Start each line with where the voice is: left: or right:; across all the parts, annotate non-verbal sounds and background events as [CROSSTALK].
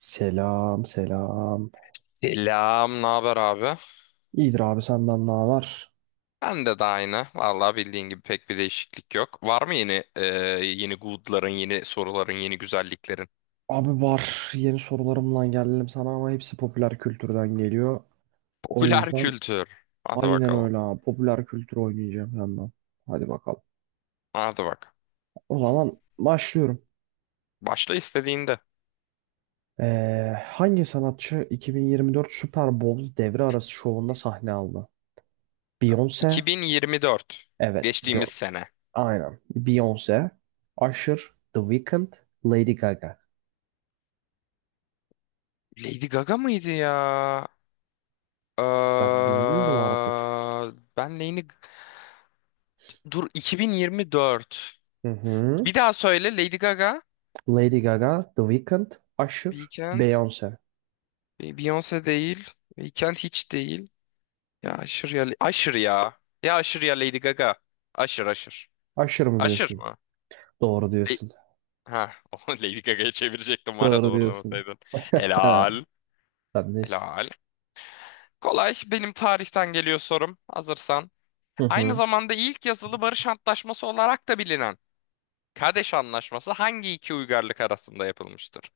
right: Selam selam.
left: Selam, ne haber abi?
right: İyidir abi senden ne var?
left: Ben de aynı. Vallahi bildiğin gibi pek bir değişiklik yok. Var mı yeni good'ların, yeni soruların, yeni güzelliklerin?
right: Abi var yeni sorularımla geldim sana ama hepsi popüler kültürden geliyor.
left: [LAUGHS]
right: O
left: Popüler
right: yüzden
left: kültür. Hadi
right: aynen
left: bakalım.
right: öyle abi popüler kültür oynayacağım yandan. Hadi bakalım.
left: Hadi bak.
right: O zaman başlıyorum.
left: Başla istediğinde.
right: Hangi sanatçı 2024 Super Bowl devre arası şovunda sahne aldı? Beyoncé.
left: 2024.
right: Evet
left: Geçtiğimiz
right: Beyoncé.
left: sene.
right: Aynen. Beyoncé. Usher. The Weeknd. Lady Gaga.
left: Lady Gaga mıydı ya?
right: Ben
left: Ee,
right: bilmiyorum artık.
left: ben Lady... Dur 2024.
right: Hı hı.
left: Bir daha söyle Lady Gaga.
right: Lady Gaga, The Weeknd, Usher,
left: Weekend.
right: Beyoncé.
left: Beyoncé değil. Weekend hiç değil. Ya aşır ya. Aşır ya. Ya aşır ya Lady Gaga. Aşır aşır.
right: Usher mı
left: Aşır
right: diyorsun?
left: mı?
right: Doğru
left: Le-
right: diyorsun.
left: ha, [LAUGHS] o Lady Gaga'ya çevirecektim var ya
right: Doğru diyorsun.
left: doğrulamasaydın.
right: He,
left: Helal.
right: sen neyse.
left: Helal. Kolay. Benim tarihten geliyor sorum. Hazırsan.
right: Hı
left: Aynı
right: hı.
left: zamanda ilk yazılı barış antlaşması olarak da bilinen Kadeş Anlaşması hangi iki uygarlık arasında yapılmıştır?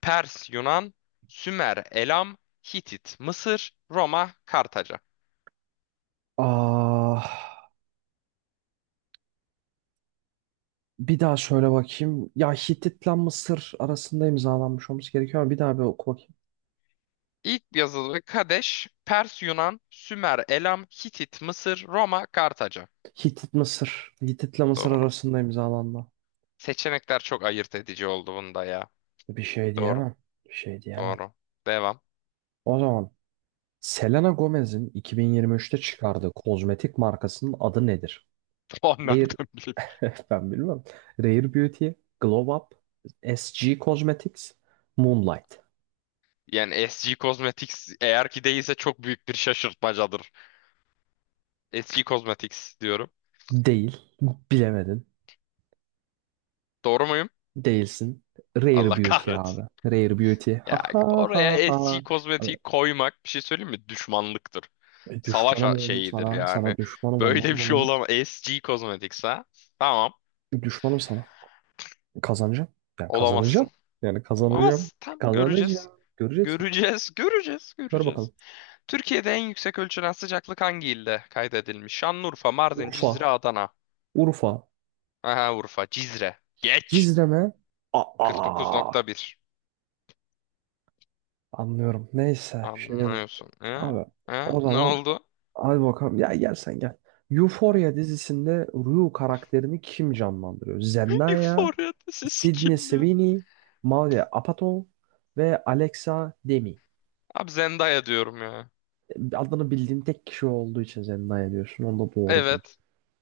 left: Pers, Yunan, Sümer, Elam, Hitit, Mısır, Roma, Kartaca.
right: Ah, bir daha şöyle bakayım. Ya Hitit'le Mısır arasında imzalanmış olması gerekiyor ama bir daha bir oku bakayım.
left: İlk yazılı Kadeş, Pers, Yunan, Sümer, Elam, Hitit, Mısır, Roma, Kartaca.
right: Hitit Mısır. Hitit'le Mısır
left: Doğru.
right: arasında imzalanma.
left: Seçenekler çok ayırt edici oldu bunda ya.
right: Bir şey
left: Doğru.
right: diyemem. Bir şey diyemem.
left: Doğru. Devam. [LAUGHS]
right: O zaman Selena Gomez'in 2023'te çıkardığı kozmetik markasının adı nedir?
left: O
right: Air,
left: nereden bileyim?
right: ben bilmem. Rare Beauty, Glow Up, SG Cosmetics, Moonlight.
left: Yani SG Cosmetics eğer ki değilse çok büyük bir şaşırtmacadır. SG Cosmetics diyorum.
right: Değil. Bilemedin.
left: Doğru muyum?
right: Değilsin. Rare
left: Allah [LAUGHS]
right: Beauty abi.
left: kahretsin.
right: Rare Beauty. Ha
left: Ya
right: ha
left: oraya
right: ha ha.
left: SG Cosmetics koymak bir şey söyleyeyim mi? Düşmanlıktır.
right: E,
left: Savaş
right: düşmanım
left: a-
right: oğlum
left: şeyidir
right: sana.
left: yani.
right: Sana düşmanım
left: Böyle bir
right: ondan
left: şey
right: dolayı.
left: olamaz. SG Cosmetics ha? Tamam.
right: Düşmanım sana. Kazanacağım. Yani kazanacağım.
left: Olamazsın.
right: Yani kazanacağım.
left: Olamaz. Tam göreceğiz.
right: Kazanacağım. Göreceksin.
left: Göreceğiz, göreceğiz,
right: Gör
left: göreceğiz.
right: bakalım.
left: Türkiye'de en yüksek ölçülen sıcaklık hangi ilde kaydedilmiş? Şanlıurfa, Mardin,
right: Urfa.
left: Cizre, Adana.
right: Urfa.
left: Aha Urfa, Cizre. Geç.
right: Cizreme. Aa.
left: 49,1.
right: Anlıyorum. Neyse. Bir şey demiyorum.
left: Anlıyorsun. Ha?
right: Abi.
left: Ha?
right: O
left: Ne
right: zaman
left: oldu?
right: hadi bakalım. Ya gel sen gel. Euphoria dizisinde Rue
left: [LAUGHS]
right: karakterini kim canlandırıyor? Zendaya,
left: Euphoria'da sesi
right: Sydney
left: kim ya?
right: Sweeney, Maria Apatow ve Alexa Demi.
left: Abi Zendaya diyorum ya.
right: E, adını bildiğin tek kişi olduğu için Zendaya diyorsun. Onu da doğru diyorsun.
left: Evet.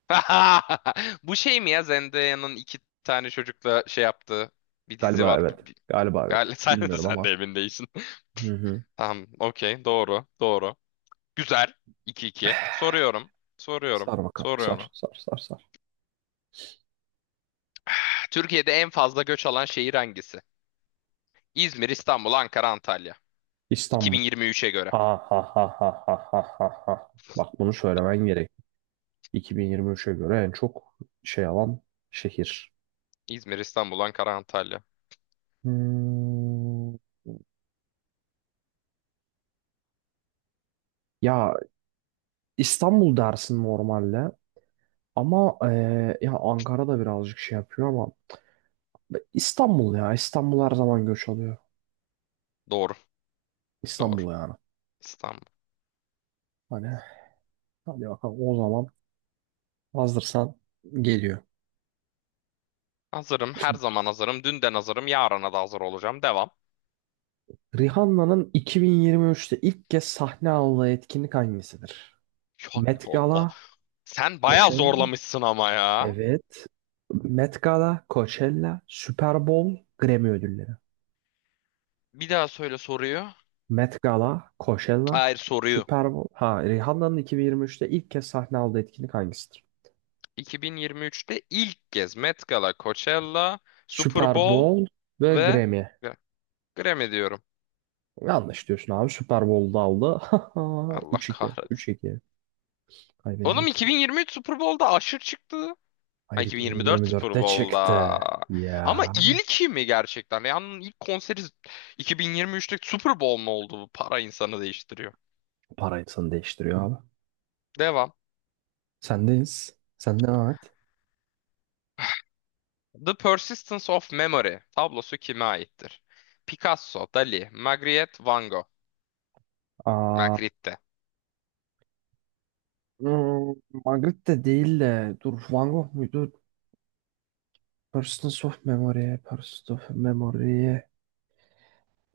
left: [LAUGHS] Bu şey mi ya Zendaya'nın iki tane çocukla şey yaptığı bir dizi
right: Galiba
left: var.
right: evet. Galiba evet.
left: Galiba [LAUGHS] sen,
right: Bilmiyorum
left: sen
right: ama.
left: de emin değilsin.
right: Hı hı.
left: Tamam, okey, doğru, doğru. Güzel. 2-2. Soruyorum, soruyorum,
right: Sar bakalım. Sar,
left: soruyorum.
right: sar, sar, sar.
left: Türkiye'de en fazla göç alan şehir hangisi? İzmir, İstanbul, Ankara, Antalya.
right: İstanbul.
left: 2023'e göre.
right: Ha ha ha ha ha ha ha, ha. Bak bunu söylemen gerek. 2023'e göre en çok şey alan şehir.
left: İzmir, İstanbul, Ankara, Antalya.
right: Hmm, Ya İstanbul dersin normalde ama ya Ankara da birazcık şey yapıyor ama İstanbul, ya İstanbul her zaman göç alıyor.
left: Doğru, doğru.
right: İstanbul yani.
left: İstanbul.
right: Hani hadi bakalım o zaman hazırsan geliyor.
left: Hazırım, her
right: Şimdi
left: zaman hazırım. Dünden hazırım, yarına da hazır olacağım. Devam.
right: Rihanna'nın 2023'te ilk kez sahne aldığı etkinlik hangisidir?
left: [LAUGHS] Ya ne
right: Met
left: Allah.
right: Gala,
left: Sen bayağı
right: Coachella,
left: zorlamışsın ama ya.
right: evet. Met Gala, Coachella, Super Bowl, Grammy ödülleri.
left: Bir daha söyle soruyu.
right: Met Gala, Coachella,
left: Hayır soruyu.
right: Super Bowl. Ha, Rihanna'nın 2023'te ilk kez sahne aldığı etkinlik hangisidir?
left: 2023'te ilk kez Met Gala, Coachella, Super
right: Super
left: Bowl.
right: Bowl ve
left: Ve
right: Grammy.
left: Gra- Grammy diyorum.
right: Yanlış diyorsun abi. Super Bowl'da aldı. [LAUGHS]
left: Allah
right: Üç iki, üç
left: kahretsin.
right: iki.
left: Oğlum
right: Kaybedeceksin.
left: 2023 Super Bowl'da Usher çıktı. Ha,
right: Hayır
left: 2024 Super
right: 2024'te çıktı.
left: Bowl'da. Ama
right: Ya.
left: ilki mi gerçekten? Yani ilk konseri 2023'te Super Bowl mu oldu? Bu para insanı değiştiriyor.
right: Parasını değiştiriyor abi.
left: Devam.
right: Sendeyiz. Sen devam et.
left: The Persistence of Memory tablosu kime aittir? Picasso, Dali, Magritte, Van Gogh.
right: Aa,
left: Magritte.
right: hmm, Magritte değil de dur, Van Gogh muydu? Persons of Memory. Persons of Memory.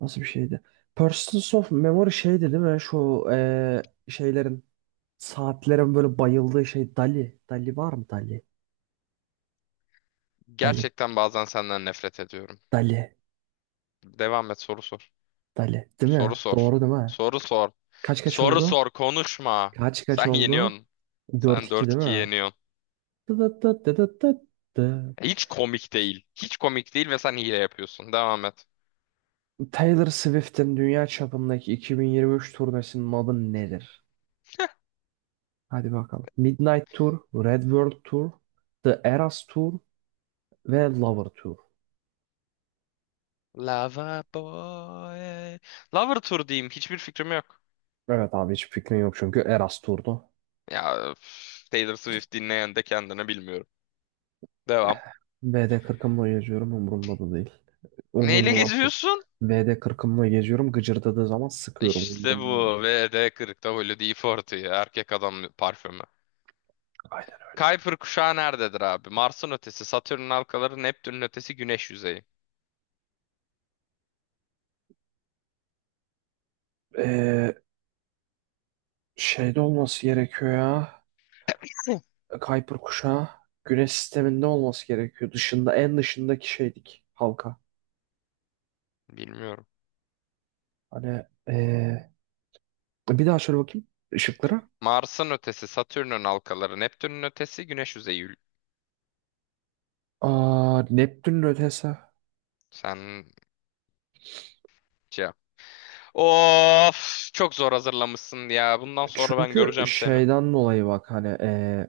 right: Nasıl bir şeydi? Persistence of Memory şeydi değil mi? Şu saatlerin böyle bayıldığı şey, Dali. Dali var mı, Dali? Dali.
left: Gerçekten bazen senden nefret ediyorum.
right: Dali.
left: Devam et, soru sor.
right: Dali. Değil
left: Soru
right: mi?
left: sor.
right: Doğru değil mi?
left: Soru sor.
right: Kaç kaç
left: Soru
right: oldu?
left: sor, konuşma.
right: Kaç kaç
left: Sen
right: oldu?
left: yeniyorsun.
right: Dört
left: Sen
right: iki
left: dört
right: değil
left: 2
right: mi?
left: yeniyorsun.
right: Dı dı dı dı dı dı dı.
left: Hiç komik değil. Hiç komik değil ve sen hile yapıyorsun. Devam et.
right: Taylor Swift'in dünya çapındaki 2023 turnesinin adı nedir? Hadi bakalım. Midnight Tour, Red World Tour, The Eras Tour ve Lover Tour.
left: Lava boy. Lover Tour diyeyim. Hiçbir fikrim yok.
right: Evet abi hiç fikrim yok çünkü Eras turdu.
left: Ya üf, Taylor Swift dinleyen de kendini bilmiyorum. Devam.
right: VD40'ımla geziyorum, umurumda da değil. Umurumda
left: Neyle
right: olan değil.
left: geziyorsun?
right: VD40'ımla geziyorum, gıcırdadığı zaman sıkıyorum,
left: İşte
right: umurumda değil.
left: bu. VD40'da Holiday 40 Erkek adam parfümü.
right: Aynen öyle.
left: Kuiper kuşağı nerededir abi? Mars'ın ötesi, Satürn'ün halkaları, Neptün'ün ötesi, Güneş yüzeyi.
right: Ee, Şeyde olması gerekiyor ya.
left: [LAUGHS]
right: Kuiper kuşağı. Güneş sisteminde olması gerekiyor. Dışında, en dışındaki şeydik, halka.
left: Bilmiyorum.
right: Hani ee, bir daha şöyle bakayım ışıklara.
left: Mars'ın ötesi, Satürn'ün halkaları, Neptün'ün ötesi, Güneş yüzeyi. Ül-
right: Aa, Neptün'ün ötesi.
left: sen cevap. Of, çok zor hazırlamışsın ya. Bundan sonra ben
right: Çünkü
left: göreceğim seni.
right: şeyden dolayı, bak hani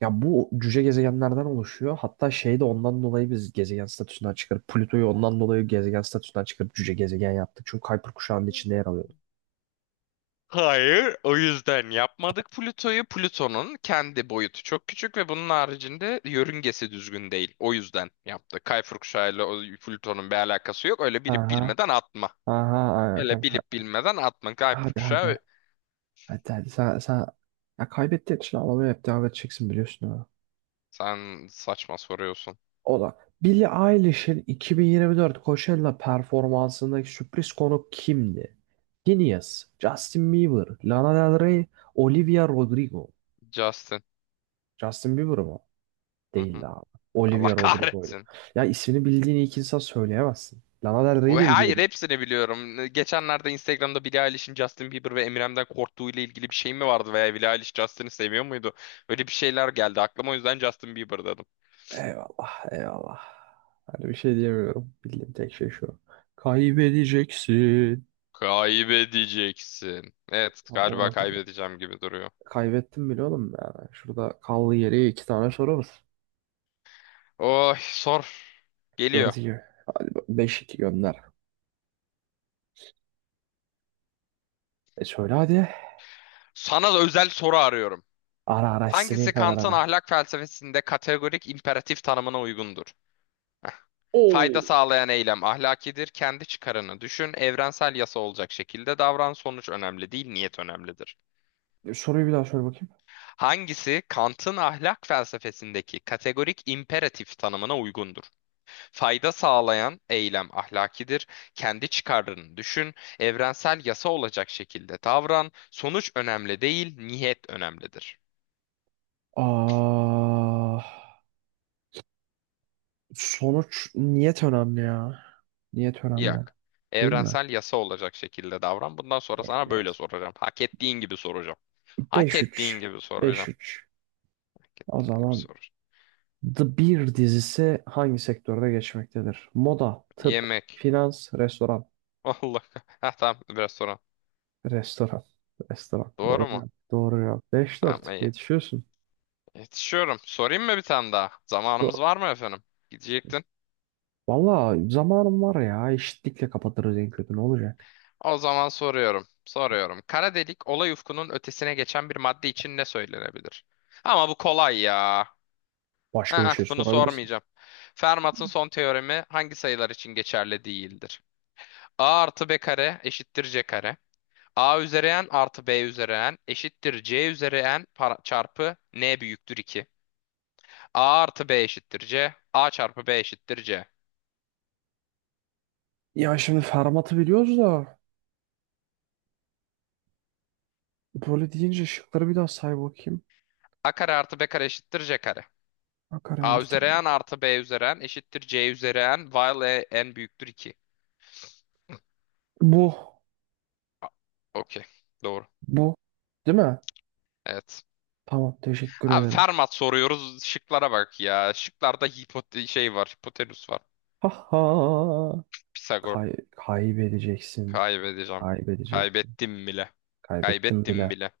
right: ya bu cüce gezegenlerden oluşuyor. Hatta şey de ondan dolayı biz gezegen statüsünden çıkarıp Plüto'yu ondan dolayı gezegen statüsünden çıkarıp cüce gezegen yaptık. Çünkü Kuiper kuşağının içinde yer alıyordu.
left: Hayır, o yüzden yapmadık Plüto'yu. Plüton'un kendi boyutu çok küçük ve bunun haricinde yörüngesi düzgün değil. O yüzden yaptık. Kayfur kuşağıyla o Plüton'un bir alakası yok. Öyle bilip
right: Aha.
left: bilmeden atma.
right: Aha aynen
left: Öyle bilip
right: kanka.
left: bilmeden atma. Kayfur
right: Hadi hadi.
left: kuşağı,
right: Hadi hadi. Sen... Ya kaybettiğin için ağlamaya hep devam edeceksin, biliyorsun ha.
left: sen saçma soruyorsun.
right: O da. Billie Eilish'in 2024 Coachella performansındaki sürpriz konuk kimdi? Phineas, Justin Bieber, Lana Del Rey, Olivia Rodrigo.
left: Justin.
right: Justin Bieber mı?
left: Hı hı.
right: Değildi abi.
left: Allah
right: Olivia Rodrigo'ydu.
left: kahretsin.
right: Ya ismini bildiğini ilk insan söyleyemezsin. Lana Del
left: O-
right: Rey'i de
left: hayır,
right: biliyordum.
left: hepsini biliyorum. Geçenlerde Instagram'da Billie Eilish'in Justin Bieber ve Eminem'den korktuğu ile ilgili bir şey mi vardı veya Billie Eilish Justin'i seviyor muydu? Öyle bir şeyler geldi aklıma, o yüzden Justin Bieber dedim.
right: Eyvallah, eyvallah. Hani bir şey diyemiyorum. Bildiğim tek şey şu. Kaybedeceksin.
left: Kaybedeceksin. Evet,
right: Tam
left: galiba
right: olarak öyle.
left: kaybedeceğim gibi duruyor.
right: Kaybettim bile oğlum yani. Şurada kaldı, geriye iki tane soru var.
left: Oh sor, geliyor.
right: Dört iki. Beş iki gönder. E söyle hadi.
left: Sana da özel soru arıyorum.
right: Ara ara istediğin
left: Hangisi
right: kadar
left: Kant'ın
right: ara.
left: ahlak felsefesinde kategorik imperatif tanımına uygundur? Heh.
right: Oo.
left: Fayda sağlayan eylem ahlakidir. Kendi çıkarını düşün. Evrensel yasa olacak şekilde davran. Sonuç önemli değil, niyet önemlidir.
right: Soruyu bir daha söyle bakayım.
left: Hangisi Kant'ın ahlak felsefesindeki kategorik imperatif tanımına uygundur? Fayda sağlayan eylem ahlakidir. Kendi çıkarlarını düşün, evrensel yasa olacak şekilde davran. Sonuç önemli değil, niyet önemlidir.
right: Aa, niyet önemli ya. Niyet önemli.
left: Yak.
right: Değil mi?
left: Evrensel yasa olacak şekilde davran. Bundan sonra sana böyle soracağım. Hak ettiğin gibi soracağım. Hak
right: Beş
left: ettiğin
right: üç,
left: gibi
right: beş
left: soracağım.
right: üç.
left: Hak
right: O
left: ettiğin gibi
right: zaman
left: soracağım.
right: The Bear dizisi hangi sektörde geçmektedir? Moda, tıp,
left: Yemek.
right: finans, restoran.
left: [LAUGHS] Allah. Ha tamam, biraz sonra.
right: Restoran. Restoran.
left: Doğru
right: Doğru ya.
left: mu?
right: Doğru ya.
left: Tamam
right: 5-4.
left: iyi.
right: Yetişiyorsun.
left: Yetişiyorum. Sorayım mı bir tane daha?
right: Do-
left: Zamanımız var mı efendim? Gidecektin.
right: Valla zamanım var ya. Eşitlikle kapatırız en kötü. Ne olacak?
left: O zaman soruyorum. Soruyorum. Kara delik olay ufkunun ötesine geçen bir madde için ne söylenebilir? Ama bu kolay ya.
right: Başka bir
left: Aa,
right: şey
left: bunu
right: sorabilirsin.
left: sormayacağım. Fermat'ın son teoremi hangi sayılar için geçerli değildir? A artı B kare eşittir C kare. A üzeri n artı B üzeri n eşittir C üzeri n para- çarpı n büyüktür 2. A artı B eşittir C. A çarpı B eşittir C.
right: Ya şimdi Fermat'ı biliyoruz da böyle deyince şıkları bir daha say bakayım.
left: A kare artı B kare eşittir C kare.
right: Bakar
left: A
right: artık.
left: üzeri n artı b üzeri n eşittir c üzeri n while e- n büyüktür 2.
right: Bu.
left: A- okey. Doğru.
right: Bu. Değil mi?
left: Evet.
right: Tamam. Teşekkür
left: Abi
right: ederim.
left: Fermat soruyoruz. Şıklara bak ya. Şıklarda hipote şey var. Hipotenüs var.
right: Ha ha.
left: Pisagor.
right: Kay kaybedeceksin.
left: Kaybedeceğim.
right: Kaybedeceksin.
left: Kaybettim bile.
right: Kaybettim
left: Kaybettim
right: bile.
left: bile.